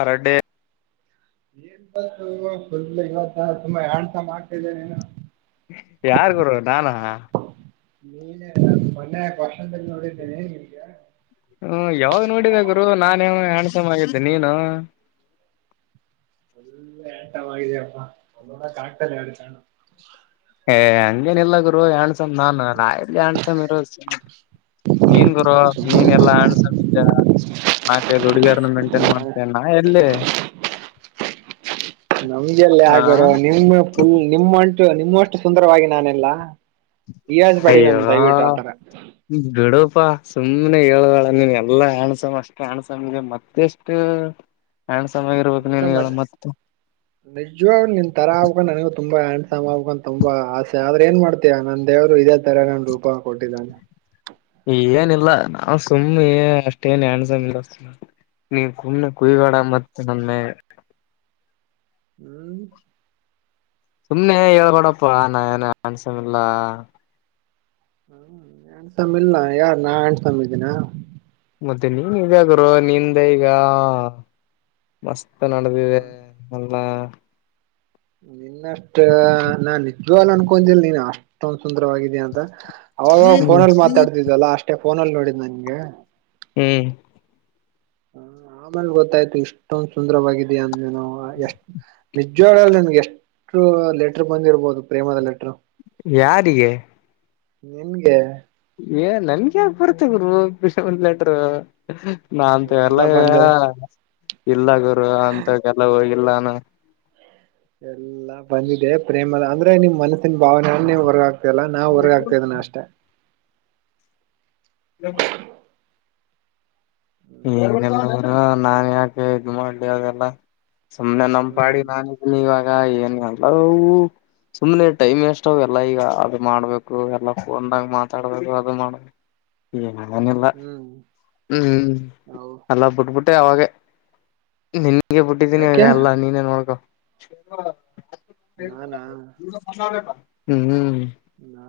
ಅರಡ್ಡೆ ಏನ್ ಬ [unintelligible] ಇವತ್ತ ತುಂಬಾ [unintelligible] ಮಾಡ್ತಿದ್ದೇ ನೀನು ಯಾರ್ ಗುರು ನಾನ? ನೀನೆ ಮೊನ್ನೆ [unintelligible] [unintelligible] ಹ್ಮ ಯಾವಾಗ್ ನೋಡಿದ ಗುರು ನಾನೇ ಹಾಂಡ್ಸೋಮ್ ಆಗಿದ್ದೆ ನೀನು ಒಳ್ಳೆ ಆಂಟಮ್ ಆಗಿದೆಯ ಅಪ್ಪ ಒಂದೋಣ ಕಾಕ್ತಲ್ಲ [unintelligible] [unintelligible] ಎ ಅಂಗೇನಿಲ್ಲ ಗುರು [unintelligible] ನಾನು ನಾ ಎಲ್ಲಿ ಹಾಂಡ್ಸೋಮ್ ಇರದು ನೀನ್ ಗುರು ನೀನ್ ಎಲ್ಲಾ [unintelligible] [unintelligible] ನಾಕೈದು ಹುಡುಗಿಯರನ ಮೇಂಟೈನ್ ಮಾಡ್ತೀಯಾ ನಾ ಎಲ್ಲಿ? [inaudible] ನಮ್ಗೆಲ್ಲ ಹಾ ಯಾರ್ ಗುರು ನಿಮ್ಮ ಫುಲ್ ನಿಮ್ಮಂಟು ನಿಮ್ಮ ಅಷ್ಟು ಸುಂದರವಾಗಿ ನಾನಿಲ್ಲಾ ಹೀಯಾಳಿಸಬೇಡಿ ನಮ್ ದಯವಿಟ್ಟು ಆತರ ಬಿಡೋಪಾ ಸುಮನೆ ಹೇಳ್ಬೇಡ ನೀನ್ ಎಲ್ಲಾ ಹಾಂಡ್ಸೋಮ್ ಅಷ್ಟ್ ಹಾಂಡ್ಸೋಮ್ಗೆ ಮತ್ತೆಷ್ಟು ಹಾಂಡ್ಸೋಮ್ ಆಗಿ ಇರ್ಬೇಕು ನೀನ್ ಹೇಳ ಮತ್ತೆ ನಿಜ್ವಾಗ್ಲೂ ನಿನ್ ತರ ಆಗ್ಬೇಕು ನನಗ ತುಂಬ ಹಂಡ್ಸ್ಮ್ ಆಗ್ಬೇಕು ಅಂತ ತುಂಬ ಆಸೆ ಆದ್ರೆ ಏನ್ ಮಾಡ್ತೀಯಾ ನನ್ ದೇವರು ಇದ ಈ ತರ ನಾನ್ ರೂಪ ಕೊಟ್ಟಿದ್ದಾನೆ ಏನಿಲ್ಲ ನಾವ ಸುಮ್ಮನೆ ಅಷ್ಟೇನ್ ಅಣಸಮ ಇಲ್ಲ ನೀ ಕುಮನೆ ಕುಯ್ಗೋಡ ಹ್ಮ್ ಮತ್ತ ಸುಮ್ನೆ ಹ್ಮ ಸುಮ್ನೆ ಹೇಳ್ಕಡಪ್ಪ ನಾ ಏನ ಅನ್ಸನ ಇಲ್ಲ. ಹ್ಮ ಎಣಸಮ್ಮ ಇಲ್ಲ ಯಾರ ನಾ ಅಂಡ್ಸಮ್ಮ ಇದ್ದೀನ. ಮತ್ತೆ ನೀನ್ ಹಿಂಗೇ ಗುರು ನಿಂದ ಈಗ ಮಸ್ತ್ ನಡ್ದಿದೆ. ಅಲ್ಲಾ ನಿನ್ನಷ್ಟ ನಾನ್ ನಿಜ್ವಲ ಅನ್ಕೊಂದಿಲ್ಲ ನೀನ್ ಅಷ್ಟೊಂದ ಸುಂದರವಾಗಿದೀಯ ಅಂತ ಅವಾಗವ ಹ್ಮ್ ಫೋನಲ್ಲಿ ಮಾತಾಡ್ತಿದಲ್ಲಾ ಅಷ್ಟೇ ಫೋನಲ್ಲಿ ನೋಡಿದ್ದ ನನ್ಗೆ ಹ್ಮ ಹ ಆಮೇಲ ಗೊತ್ತಾಯ್ತು ಇಷ್ಟೊಂದ್ ಸುಂದರವಾಗಿ ಇದಿಯ ನೀನು ಎಸ್ ನಿಜ ಜ್ವಲ್ ನಿನಗ ಎಷ್ಟ ಲೆಟರ್ ಬಂದಿರಬಹುದು ಪ್ರೇಮದ ಲೆಟರ್ ಯಾರಿಗೆ ನಿನ್ಗೆ ಏ ನನ್ಗ ಯಾಕ ಬರ್ತ ಗುರು ಪಿಶ ಲೆಟರು ನಾಂತ ಎಲ್ಲ ಎಲ್ಲಾ ಬಂದದ ಇಲ್ಲ ಗುರು ಅಂತ ಎಲ್ಲ ಹೋಗಿಲ್ಲ ನಾ ಎಲ್ಲಾ ಬಂದಿದೆ ಪ್ರೇಮದ ಅಂದ್ರೆ ನಿಮ್ ಮನಸ್ಸಿನ ಭಾವನೆೇ ನಿವ ಬರ ತೇಲ್ಲ ನಾ ಹೊರಗ ಹಾಕ್ತಾ ಇದ್ನ ಅಷ್ಟೇ [inaudible] [unintelligible] ನಾ ಯಾಕ ಇದ ಮಾಡ್ಲಿ ಅದೆಲ್ಲ ಸುಮ್ನೆ ಹ್ಮ್ ಹ್ಮ್ ನಂಪಾಡಿ ನಾನ ಇವಾಗ ಏನ್ ಅಲ ಓ ಸುಮ್ನೆ ಟೈಮ್ ವೇಸ್ಟ್ ಅವ ಎಲ್ಲ ಈಗ ಅದ ಮಾಡ್ಬೇಕು ಎಲ್ಲ ಫೋನದಾಗ ಮಾತಾಡ್ಬೇಕು ಅದು ಮಾಡ್ ಏನಿಲ್ಲ ಹ್ಮ್ ಹ್ಮ ಹೌ ಎಲ್ಲ ಬಿಟ್ಬಿಟ್ಟೆ ಅವಾಗೆ ನನ್ಗೆ ಬಿಟ್ಟಿದ್ದೀನಿ ಈ ಯಾಕೆ ಎಲ್ಲಾ ನೀನೇ ನೋಡ್ಕ ನಾನಾ ಹ್ಮ ನಾ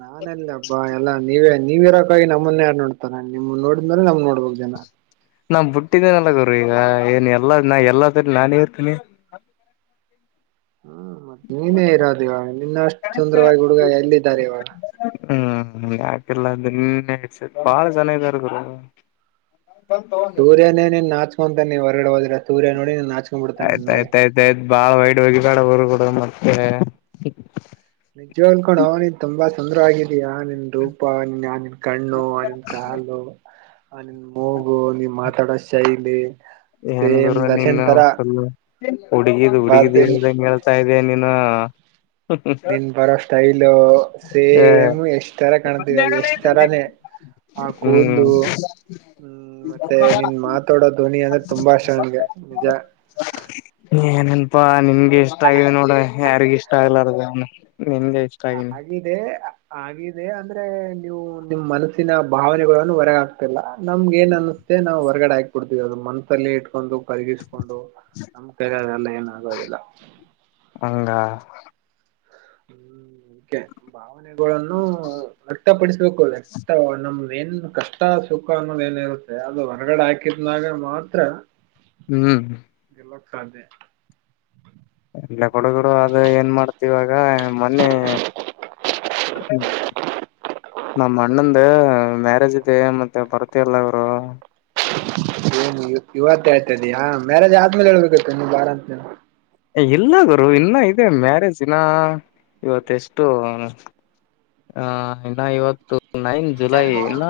ನಾನಲ್ಲಬ್ಬಾ ಎಲ್ಲಾ ನೀವೇ ನೀವ್ ಇರೋಕ್ಕಾಗಿ ನಮ್ಮನ್ನ ಯಾರ್ ನೋಡ್ತಾರೆ ನಿಮ್ ನೋಡಿದ್ಮೇಲೆ ನಮ್ ನೋಡ್ಬೇಕ ಜನ. ನಾ ಬಿಟ್ಟಿದ್ದೇನಲ್ಲ ಗರು ಈಗ ಏನ್ ಎಲ್ಲಾ ಎಲ್ಲಾದ್ರ ನಾನೇ ಇರ್ತೀನಿ. ಹ್ಮ ಮತ್ತ ನೀನೇ ಇರೋದು ಇವಾಗ ನಿನ್ನ ಅಷ್ಟು ಸುಂದರವಾಗಿ ಹುಡುಗ ಎಲ್ಲಿದ್ದಾರೆ ಇವಾಗ ಹ್ಮ ಯಾಕೆಲ್ಲನ್ನ ಇಡ್ ಬಾಳ ಜನ ಇದಾರ ಗುರು ಸೂರ್ಯನೇ ನೀನ್ನ ನಾಚ್ಕೊಂತ ನೀ ಹೊರಗಡೆೋದ್ರ ಸೂರ್ಯ ನೋಡಿ ನೀ ನಾಕ ಆಯ್ತಾಯಯ್ತ ಆಯ್ತಾಯ್ತ ಬಾಳ್ ವೈಡ್ ಬೋಗ ಬೇಡ ಊರು ಕೂಡ ಮತ್ತೆ ನಿಜ್ವ ಹೇಳ್ಕೊಂಡ ಅವ್ನಿ ತುಂಬ ಸುಂದ್ರ ಆಗ ಯಾ ನಿನ್ನ ದುಪ ಯಾ ನಿನ್ನ ಕಣ್ಣು ಆ ನಿನ ಕಾಲು ಅ ನಿನ್ ಮೂಗು ನೀ ಮಾತಾಡೋ ಶೈಲಿ ಏನ್ ಸೇಮ್ ಗುರು ನೀನ ದರ್ಶನ್ ತರ ಫುಲ್ ಹುಡುಗಿದ ಹುಡುಗಿದ ಬರ್ತೀನಿ ಹೇಳ್ದ ತಾ ಇದ ನೀನ ನಿನ್ ಬರೋ ಸ್ಟೈಲು ಏ ಸೇಮ್ ಯಶ್ ತರ ಕಾಣ್ತಿದೆ ಯಶ್ ತರಾನೇ ಆ ಹ್ಮ್ ಕೂದ್ಲು ಹ್ಮ ಮತ್ತೆ ನಿನ್ ಮಾತಾಡೋ ಧ್ವನಿ ಅಂದ್ರೆ ತುಂಬಾ ಇಷ್ಟ ನನ್ಗೆ ನಿಜ [inaudible] ಏನನ್ಪಾ ನಿನ್ಗ ಇಷ್ಟ ಆಗಿದೆ ನೋಡ ಯಾರಿಗ ಇಷ್ಟ ಆಗ್ಲಾರ ನಿನ್ಗೆ ಇಷ್ ಆಗ್ಲಿ ಇದೆ ಆಗಿದೆ ಅಂದ್ರೆ ನೀವು ನಿಮ್ಮ ಮನಸ್ಸಿನ ಭಾವನೆಗಳನ್ನು ಹೊರ ಹಾಕ್ತಿಲ್ಲ. ನಮ್ಗೆ ಏನ್ ಅನ್ಸುತ್ತೆ ಹೊರ್ಗಡೆ ಆಗ್ತ ಕುಡ್ತವಿ ಅದು ಮಂತ್ ಅಲ್ಲಿ ಇಟ್ಕೊಂಡು ಕರಗಿಸಕೊಂಡು ನಮ್ ಕದೆಲ್ಲ ಏನ ಆಗೋದಿಲ್ಲ. ಹಂಗ ಹ್ಮ್ ಭಾವನೆಗಳನ್ನು ವ್ಯಕ್ತಪಡಿಸಬೇಕು ವ್ಯಕ್ತ ನಮೇನು ಕಷ್ಟ ಕಷ್ಟ ಸುಖ ಅನ್ನೋದ ಏನಿರುತ್ತೆ ಅದು ಹೊರ್ಗಡೆ ಹಾಕಿದನಾಗ ಮಾತ್ರ. ಹ್ಮ್ ಎಲ್ಲೋ ಕಾದ. ಬಿಡು ಬಿಡು ಅದು ಏನ್ ಮಾಡ್ತಿ ಇವಾಗ ಮೊನ್ನೆ. ನಮ್ಮ ಅಣ್ಣಂದು ಮ್ಯಾರೇಜ್ ಇದೆ ಮತ್ತೆ ಬರ್ತ ಇಲ್ಲ ಗುರು. ಏನು ಇವತ್ತ ಹೇಳ್ತ ಇದೀಯಾ ಮ್ಯಾರೇಜ್ ಆದ್ಮೇಲೆ ಹೇಳ್ಬೇಕತ್ತು ನೀ ಬಾರ ಅಂತ. ಇಲ್ಲ ಗುರು ಇನ್ನ ಇದೆ ಮ್ಯಾರೇಜಿನ ಇವತ್ತ ಎಷ್ಟು. ಹ ಇನ್ನ ಇವತ್ತು ನೈನ್ ಜುಲೈ ಇನ್ನ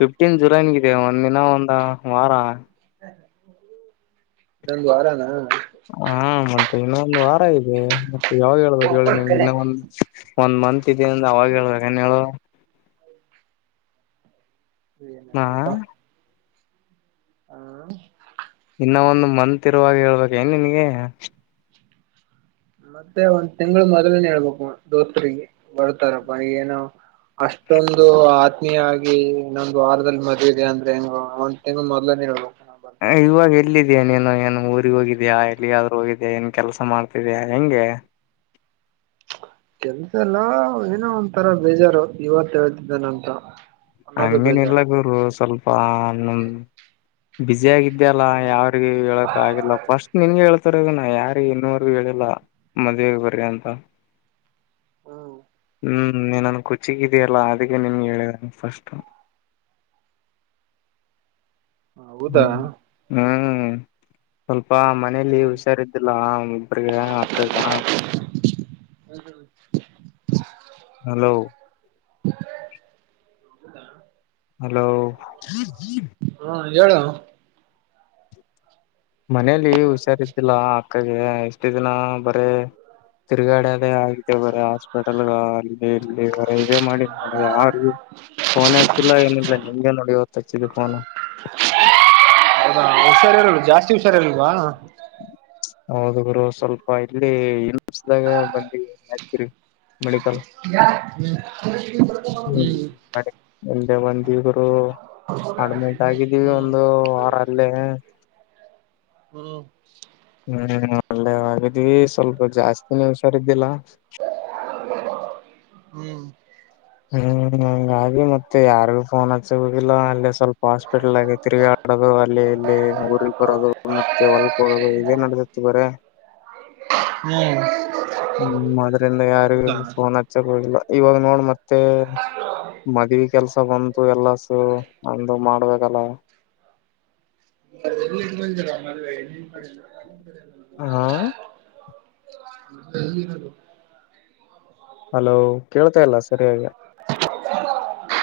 ಫಿಫ್ಟೀನ್ ಜುಲೈಗಿದೆ ಒಂದಿನ ಇನ್ನ ಒಂದು ವಾರ. ಇನ್ನೊಂದು ವಾರಾನ. ಹಾ ಮತ್ತೆ ಇನ್ನೊಂದು ವಾರ ಇದೆ ಮತ್ತೆ ಯಾವಗ ಹಳ್ಬೇಕು ಹೇಳಿ ನೀವು ಇನ್ನೊಂದು. ಒಂದ್ ಮಂತ್ ಇದೆ ಅಂದಾಗ ಅವಾಗ ಹೇಳಬೇಕ ಹೇಳು. ಹಾ ಹಾ ಇನ್ನ ಒಂದು ಮಂತ್ ಇರುವಾಗ ಹೇಳ್ಬೇಕ ಏನ್ ನಿನಗೆ. ಮತ್ತೆ ಒಂದ್ ತಿಂಗಳು ಮೊದಲನ ಹೇಳ್ಬೇಕು ದೋಸ್ರಿಗೆ ಬರ್ತಾರಪ್ಪ ಏನೋ. ಅಷ್ಟೊಂದು ಆತ್ಮೀಯ ಆಗಿ ಇನ್ನೊಂದು ವಾರದಲ್ಲಿ ಮದುವೆ ಇದೆ ಅಂದ್ರೆ ಏನು. ತಿಂಗಳ ಮೊದಲೇನೆ ಹೇಳಬೇಕು. ಇವಾಗ ಎಲ್ಲಿದಿಯಾ ನೀನು ಏನು ಊರಿಗೆ ಹೋಗಿದಿಯಾ ಎಲ್ಲಿಗಾದರೂ ಹೋಗಿದಿಯಾ ಏನ್ ಕೆಲಸ ಮಾಡ್ತಿದಿಯಾ ಹೆಂಗೆ. ಕೆಲ್ಸ ಎಲ್ಲಾ ಏನೋ ಒಂದ ತರ ಬೇಜಾರು ಇವತ್ ಹೇಳ್ತಿದ್ದೇನೆ ಅಂತ. ಹಂಗೇನಿಲ್ಲ ಗುರು ಸ್ವಲ್ಪ ಬಿಸಿ ಆಗಿ ಇದೆ. ಇದಲ್ಲಾ ಹ್ಮ್ ಯಾವ್ರಿಗೆ ಹೇಳಕ ಆಗಿಲ್ಲ ಫಸ್ಟ್ ನಿನ್ಗೆ ಹೇಳ್ ಹೇಳ್ತಿರೋದು ಯಾರಿಗೆ ಇನ್ನವರ್ಗ ಹೇಳಿಲ್ಲ ಮದ್ವೆಗೆ ಬರಿ ಅಂತ. ಹ್ಮ್ ಹ್ಮ್ ನೀ ನನ್ ಕುಚಿಕು ಇದೀಯಲ್ಲ ಅದಕ್ಕೆ ನಿನ್ಗೆ ಹೇಳಿದ ಫಸ್ಟ್. ಹೌದಾ ಹ್ಮ್ ಹ್ಮ್ ಸ್ವಲ್ಪ ಮ ಮನೇಲಿ ಹುಷಾರಿದ್ದಿಲ್ಲ ಒಬ್ರಿಗೆ ಅಕ್ಕಗ. [unintelligible] ಹಲೋ [inaudible] ಹಲೋ ಹಾ ಹೇಳು ಮನೇಲಿ ಹುಷಾರಿದೀಲ್ಲ ಅಕ್ಕಗೆ. ಇಷ್ಟು ದಿನ ಬರೇ ತಿರುಗಾಡದೇ ಆಗತೆ ಬರೇ. ಹಾಸ್ಪಿಟಲ್ ಅಲ್ಲಿ ಇದೇ ಮಾಡಿಲ್ಲ ಯಾರ. ಫೋನ್ ಹಚ್ಚಿಲ್ಲ ಏನಿಲ್ಲ ನಿಮ್ಗೆ ನೋಡಿ ಇವತ್ತು ಹಚ್ಚಿದ ಫೋನ್. ಹೌದಾ ಹುಷಾರಿರಲಿಲ್ಲ ಜಾಸ್ತಿ ಹುಷಾರಿರಾಲಿಲ್ವಾ. ಹೌದು ಗುರು ಸ್ವಲ್ಪ ಇಲ್ಲಿ [unintelligible] ಮೆಡಿಕಲ್ [unintelligible] ಹ್ಮ್ ಹ್ಮ್ ಎಲ್ಲೇ ಬಂದವರು ಅಡ್ಮಿಟ್ ಆಗಿದ್ದೀವಿ ಹ್ಮ್ ಒಂದು ವಾರ ಅಲ್ಲೇ. ಹ್ಮ ಹ್ಮ್ ಒಳ್ಳೆವಾಗಿದ್ವಿ ಸ್ವಲ್ಪ ಜಾಸ್ತಿನೆ ಹುಷಾರು ಇದ್ದಿಲ್ಲ ಹ್ಮ್ ಹ್ಮ್ ಹಂಗಾಗಿ ಮತ್ತೆ ಯಾರು ಫೋನ್ ಹ ಸಿಗುದಿಲ್ಲ ಅಲ್ಲಿ ಸ್ವಲ್ಪ ಹಾಸ್ಪಿಟಲ್ ಆಗೈ ತಿರ್ಗ ಆಡೋದು ಅಲ್ಲಿ ಇಲ್ಲಿ ಊಗ್ ಬರೋದು ಮತ್ತೆ ಹೊಲಕ್ಕೇ ಹೋಗೋದು ಇದೇ ನಡದತ್ತು ಬರಿ ಹ್ಮ್ ಹ್ಮ್ ಅದ್ರಿಂದ ಯಾರಿಗು ಹೌದಾ ಫೋನ್ ಹಚ್ಚಕ್ ಹೋಗಿಲ್ಲ ಇವಾಗ ನೋಡ್ ಮತ್ತ ಮತ್ತೆ ಮದ್ವಿ ಕೆಲ್ಸ ಬಂತು ಎಲ್ಲ ಕೆಲಸ ಒಂದು ಮಾಡ್ಬೇಕಲ್ಲ [unintelligible] ಹಾ [inaudible] ಹಲೋ ಕೇಳ್ತಾ ಇಲ್ಲ ಸರಿಯಾಗಿ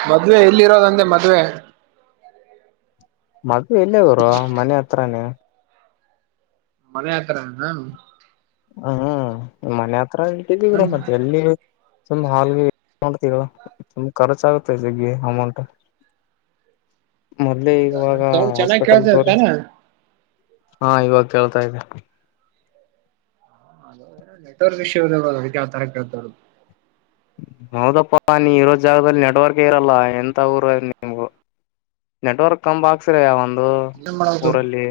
ಮದ್ವೆ ಎಲ್ಲಿರೋದಂದೆ ಮದ್ವೆ ಮದುವೆ ಇಲ್ಲೇ ಗುರು ಮನೆ ಹತ್ರಾನೇ ಮನೆ ಹತ್ತಿರನೆನ ಹ್ ಮನೆ ಹತ್ರ ಇತವಿ ಕಡ ನನ್ ಮ ಎಲ್ಲಿ ತುಂಬಾ ಹಾಲ್ಗೆ ಮಾಡ ತುಂಬ ಖರ್ಚಾಗುತ್ತೆ ಜಗ್ಗಿ ಅಮೌಂಟ್ ಮೊದ್ಲೇ ಇವಾಗ ಸೌಂಡ್ ಚೆನ್ನಾಗ್ ಹಾಸ್ಪಿಟಲ್ ಕೇಳ್ತದೆ ತೋ ತಾನೆ ಹಾ ಇವಾಗ ಕೇಳ್ತಾ ಇದೆ ಅ ನೆಟ್ವರ್ಕ್ ಇಶ್ಯೂ ಇದೆ ಅಲ್ವಾ ಅದು ಅದಕ್ಕೆ ಯಾವ ತರ ಕೇಳ್ತ ಇರೋದು ಹೌದಪ್ಪಾ ನೀ ಇರೋ ಜಾಗದಲ್ಲಿ ನೆಟ್ವರ್ಕ್ ಇರಲ್ಲ ಎಂಥ ಊರು ನಿಮ್ದು ನೆಟ್ವರ್ಕ್ ಕಂಬ ಹಾಕ್ಸ್ರ ಒಂದು ಏನ್ ಮಾಡೋದು ಊರಲ್ಲಿ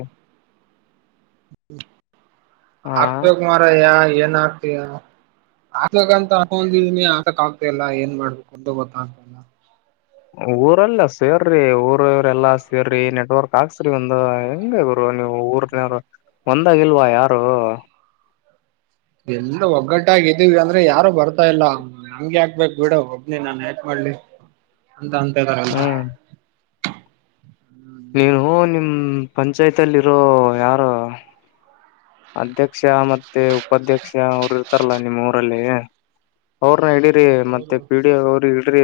ಹಾ ಹಾಕ್ಬೇಕು ಮಾರಾಯ ಏನ್ ಹಾಕ್ಬೇಕು ಏನೋ ಆತಗಂತಂದಿದೀನಿ ಆತಕ್ ಆಗ್ತ ಇಲ್ಲ ಏನ್ ಮಾಡ್ಬೇಕು ಒಂದ ಗೊತ್ತಾಗ್ತಲ್ಲ ಊರಲ್ಲ ಸೇರ್ರಿ ಊರ ಇವ್ರ ಎಲ್ಲಾ ಸೇರ್ರಿ ನೆಟ್ವರ್ಕ್ ಹಾಕ್ಸ್ರಿ ಒಂದು ಹೆಂಗ ನೀವು ಊರ್ನವ ಒಂದಾಗಿ ಇಲ್ವಾ ಯಾರು ಎಲ್ಲ ಒಗ್ಗಟ್ಟಾಗಿದ್ದೀವಿ ಅಂದ್ರೆ ಯಾರು ಬರ್ತಾ ಇಲ್ಲ ನಮ್ಗೆ ಹಾಕ್ಬೇಕ್ ಬಿಡ ಒಬ್ನಿ ನಾನ್ ಯಾಕ್ ಮಾಡ್ಲಿ ಅಂತ ಅಂತ ಇದ್ದಾರಲ್ಲ ಹ್ಮ್ ನೀನು ನಿಮ್ಮ ಪಂಚಾಯತಿಯಲ್ಲಿ ಇರೋ ಯಾರು ಅಧ್ಯಕ್ಷ ಮತ್ತೆ ಉಪಾಧ್ಯಕ್ಷ ಅವರು ಇರ್ತಾರಲ್ಲ ನಿಮ್ಮ್ ಊರಲ್ಲಿ ಅವ್ರನ ಇಡರಿ ಮತ್ತೆ ಹೌದು ಪಿ ಡಿ ಓ ಅವ್ರ ಇಡ್ರಿ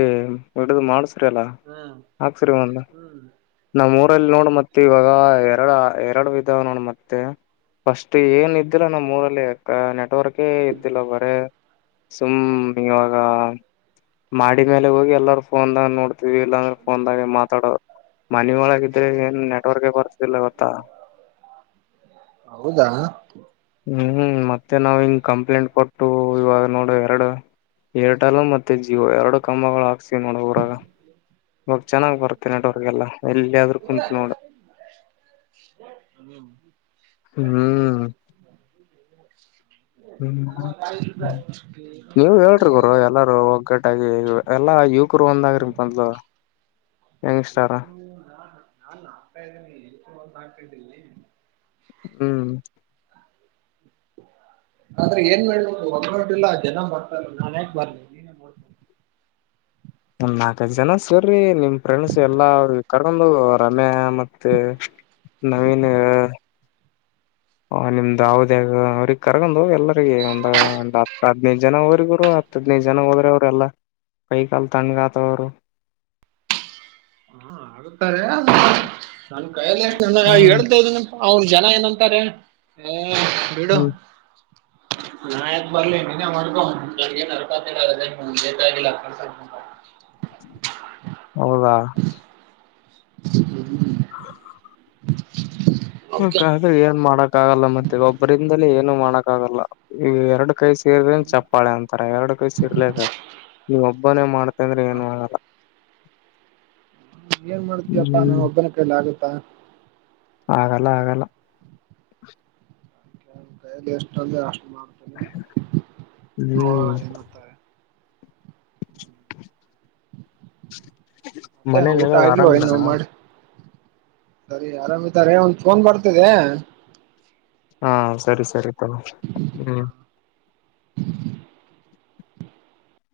ಹಿಡ್ದ ಮಾಡಸಿರಿ ಲ್ಲ ಹ್ಮ್ ಹಾಕ್ಸರಿ ಒಂದು ಹ್ಮ್ ನಮ್ಮ್ ಊರಲ್ಲಿ ನೋಡ ಮತ್ತೆ ಇವಾಗ ಎರಡ ಎರಡು ಇದಿದಾವ ನೋಡ ಮತ್ತೆ ಫಸ್ಟ್ ಏನ್ ಇದ್ದಿಲ್ಲ ನಮ್ಮ್ ಊರಲ್ಲಿ ನೆಟ್ವರ್ಕೇ ಇದ್ದಿಲ್ಲ ಬರೆ ಸುಮ್ ಇವಾಗ ಮಾಹಾಡಿ ಮೇಲೆ ಹೋಗಿ ಎಲ್ಲರ ಫೋನ್ದಾಗ ನೋಡ ಇಲ್ಲಾ ಅಂದ್ರೆ ಫೋನ್ದಾಗೆ ಮಾತಾಡೋ ಮನ ಒಳಗ ಇದ್ರೆ ಏನ್ ನೆಟ್ವರ್ಕ್ ಬರ್ತದಿಲ್ಲ ಗೊತ್ತಾ ಹೌದಾ ಹ್ಮ್ ಮತ್ತೆ ನಾವ್ ಹಿಂಗ್ ಕಂಪ್ಲೇಂಟ್ ಕೊಟ್ಟು ಇವಾಗ ನೋಡು ಎರಡು ಏರ್ಟೆಲ್ ಮತ್ತೆ ಜಿಯೋ ಎರಡು ಕಮ್ಮಗಳು ಹಾಕ್ಸ ನೋಡು ಊರಾಗ ಇವಾಗ ಚೆನ್ನಾಗ್ ಬರ್ತ್ತೆ ನೆಟ್ವರ್ಕ್ ಎಲ್ಲಾ ಎಲ್ಲಿಯಾದ್ರೂ ಕುಂತು ನೋಡು ಹ ಹ್ಮ್ [inaudible] ನೀವ್ ಹೇಳ್ರಿ ಗುರು ಎಲ್ಲಾರೂ [inaudible] ಒಗ್ಗಟ್ಟಾಗಿ ಎಲ್ಲಾ ಯುವಕರು ಒಂದಾಗ್ರೀ ಮೊದಲು [inaudible] ಹ್ಮ್ ಆದ್ರೆ ಏನ್ ಮಾಡಬೇಕು ಒಗ್ಗಟ್ಟಿಲ್ಲ ಜನ ಬರ್ತಲ್ಲ ನಾನ್ ಹಾಕ್ ಬರ್. [inaudible] ನಾಲ್ಕಜ ಜನ ಸೇರರಿ ನಿಮ್ ಫ್ರೆಂಡ್ಸ್ ಎಲ್ಲಾ ಅವ್ರಿಗೆ ಕರ್ಕೊಂಡು ರಮ್ಯಾ ಮತ್ತೆ. ನವೀನ್. ಹ ನಿಮ್ದಾವ್ದ್ಯ ಅವ್ರಿಗೆ ಕರ್ಗೊಂಡ ಎಲ್ಲರಿಗ ಒಂದ ಒ ಹತ್ತು ಹದ್ನೈದು ಜನ ಅವರಿಗರು. ಹತ್ತು ಹದ್ನೈದು ಜನ ಹೋದ್ರೆ ಅವ್ರ ಎಲ್ಲ ಕೈ ಕಾಲ ತಣ ಆಾತವ್ರು. ಹಾ ಆಗುತ್ತಾರೆ ನನ್ ಕೈಯಲ್ಲಿಷ್ಟ ನಾವು ಹ್ಮ್ ಹೇಳ್ತದನ್ನ. ಅವನ್ ಜನ ಏನಂತಾರೆ ಹ ಬಿಡು. ಹ್ಮ್ [inaudible] ಹಾ ನಾಯಕ್ ನಕತಲ್ಲ ಲಕ್ಕ. [unintelligible] ಹೌದಾ. [inaudible] ಓಕೆ ಹ್ಮ ಏನ್ ಮಾಡಕ್ಕ ಆಗಲ್ಲ ಮತ್ತೆ ಒಬ್ಬರಿಂದಲೇ ಏನು ಮಾಡಕ್ ಆಗಲ್ಲ ಈ ಎರಡು. ಕೈ ಸೇರನ್ ಚಪ್ಪಾಳೆ ಅಂತರ ಎರಡು ಕೈ ಸೇರ್ಲೇಬೇಕ. ನೀವ ಒಬ್ಬನೇ ಮಾಡ್ತಂದ್ರೆ ಏನ್ ಮಾಡಲ್ಲ. ಏನ್ ಮಾಡತೀಯಪ್ಪಾ ನಾ ಹ್ಮ್ ಒಬ್ಬನ ಕೈಲಿ ಆಗತ್ತಾ. ಆಗಲ್ಲ ಆಗಲ್ಲ. ಕ ದೇಶ ಚದೆ ಅಷ್ಟ್ರಮಾರ್. ಹ್ಮ್- ಏನಂತಾರೆ ಮತ್ತೆ ಮನೇಲಿ ಊಟ ಎಲ್ಲಾರು ಆಗಿಲ್ಲ ಆರಾಮಿದಾರ ಇನ್ನೂ ಮಾಡ. ಸರಿ ಆರಾಮಿತಾರೆ ಒಂದ್ ಫೋನ್ ಬರ್ತಿದೆ. ಹಾ ಸರಿ ಸರಿ ತ ಹ್ಮ್.